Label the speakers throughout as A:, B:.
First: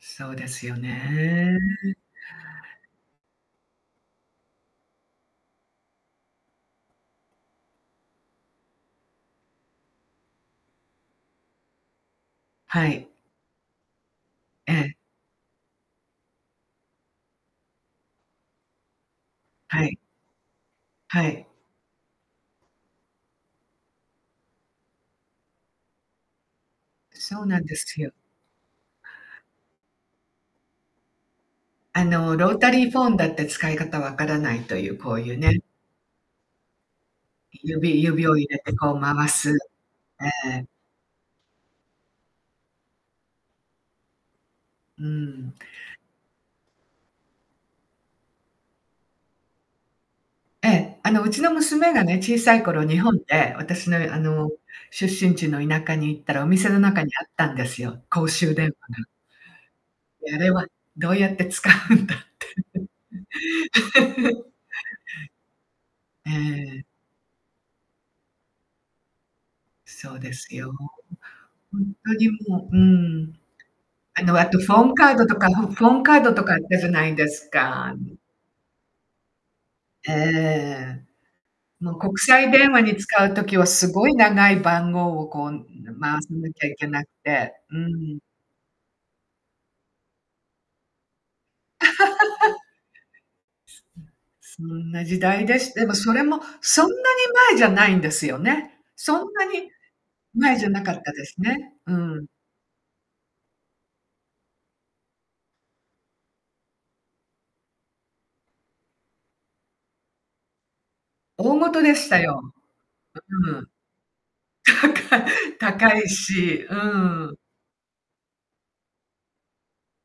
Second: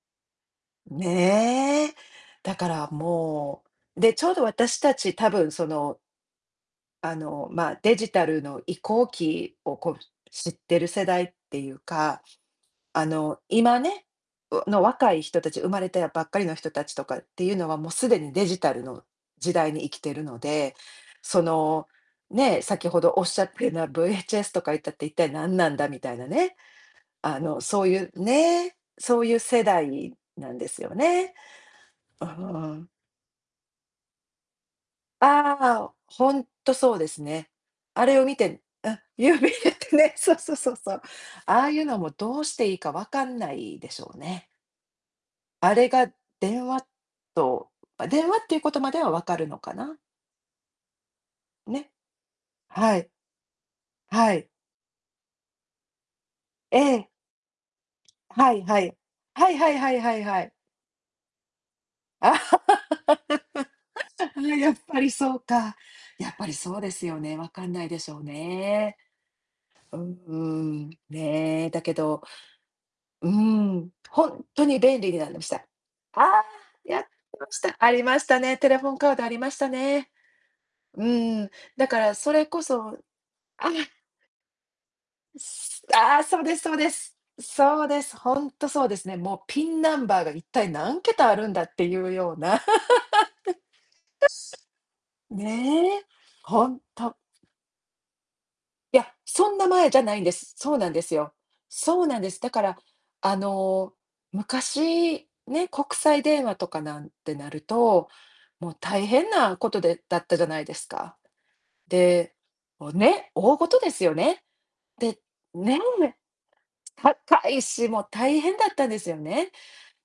A: そうですよね。
B: ねえ。だから、もう、で、ちょうど私たち多分、そのあの、ま、デジタルの移行期を、こう、知ってる世代っていうか、
A: は
B: あ
A: い。
B: の、今ね、う
A: え
B: の
A: え。
B: 若い人たち、生まれたやばっかりの人たちとかっていうのは、もうすでにデジタルの時代に
A: は
B: 生き
A: い。
B: てるので、
A: は
B: そ
A: い。
B: の、ね、先ほどおっしゃってな VHS とか言ったって一体何なんだみたいなね、あ
A: そうな
B: の、
A: んで
B: そうい
A: す
B: う、
A: よ。
B: ね、そういう世代なんですよね。
A: あ
B: あ
A: のロータ
B: あ。
A: リーフォンだって使い方分からないという、こういう
B: あ
A: ね。
B: あ、ほんとそうですね。
A: 指
B: あれを
A: 指
B: 見
A: を入れ
B: て、
A: てこ
B: あ、
A: う回
B: 指
A: す。
B: 入れてね、
A: え
B: そうそう
A: え。
B: そうそう。ああいうのもどうしていいか分かんないでしょうね。
A: うーん。
B: あれが電話と、ま、電話っていうことまではわかるのかな。
A: ええ、あの、うちの
B: ね。
A: 娘がね、小さい頃
B: は
A: 日
B: い。
A: 本で私の、あ
B: はい。
A: の、出身地の田舎に行ったらお店
B: え
A: の中
B: え。
A: にあったんですよ、公
B: は
A: 衆
B: い
A: 電
B: は
A: 話
B: い。
A: が。
B: はいはいはいはい
A: で、あ
B: はい。
A: れはどうやって使うんだって。
B: やっぱりそうか。
A: え
B: やっぱりそう
A: え。
B: ですよね。わかんないでしょうね。うー
A: そうですよ。ほん
B: ん。ね、
A: ほ
B: だ
A: ん
B: け
A: と
B: ど、
A: にもう、う
B: うー
A: ん。
B: ん。
A: あ
B: ほ
A: の、
B: ん
A: あと
B: と
A: フ
B: に
A: ォン
B: 便利
A: カー
B: に
A: ド
B: なり
A: と
B: ま
A: か
B: した。あ
A: フォンカードと
B: あ！
A: かあったじゃ
B: やっ
A: な
B: て
A: いで
B: ま
A: す
B: した。あ
A: か。
B: りましたね、テレフォンカードありましたね。
A: ええ。
B: うん、だ
A: もう
B: から
A: 国
B: それ
A: 際
B: こ
A: 電話
B: そ、
A: に
B: あ
A: 使う時は
B: あ。
A: すごい長い番号をこう
B: あ
A: 回
B: あ、
A: さ
B: そう
A: な
B: です
A: きゃ
B: そう
A: いけ
B: で
A: なく
B: す。
A: て。う
B: そうです、
A: ん。
B: ほんとそうですね。もう PIN ナンバーが一体何桁あるんだっていうような。
A: うん、そんな 時代でしでも
B: ねえ、
A: それも
B: ほん
A: そんなに
B: と。
A: 前じゃないんですよね。
B: いや、
A: そんな
B: そんな
A: に
B: 前じゃないんです。
A: 前じゃ
B: そう
A: な
B: なん
A: か
B: で
A: った
B: す
A: で
B: よ。
A: すね。う
B: そうなん
A: ん。
B: です。だから、あの、昔、ね、国際電話とかなんてなると、もう大変なことでだったじゃないですか。
A: 大事でした
B: で、
A: よ。
B: もうね、
A: う
B: 大
A: ん。
B: 事ですよね。
A: 高
B: で
A: い、
B: ね、
A: 高いし、うん。
B: 高いし、もう大変だったんですよね。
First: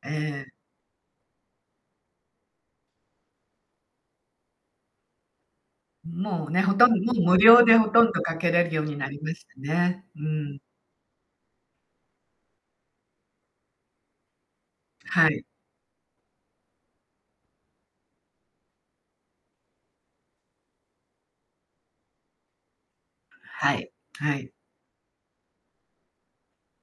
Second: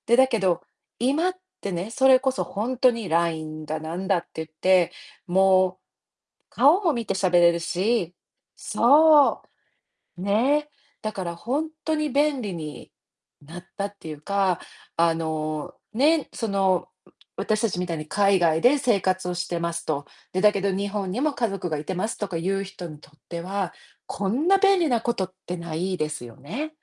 A: え
B: で、だけ
A: え。
B: ど、今ってね、それこそほんとに LINE だなんだって言って、もう、
A: もうね、ほ
B: 顔
A: と
B: も
A: ん
B: 見
A: ども
B: て
A: う
B: 喋
A: 無
B: れる
A: 料でほとん
B: し、
A: どかけれるようになりま
B: そ
A: したね。う
B: う。
A: ーん。
B: ね。だからほんとに便利になったっていうか、あ
A: はい。
B: の、ね、その、わ私たちみたいに海外で生活をしてますと。で、だけど日本にも家族がいてますとかいう人にとっては、
A: はい。
B: こ
A: は
B: ん
A: い。
B: な便利なことってないですよね。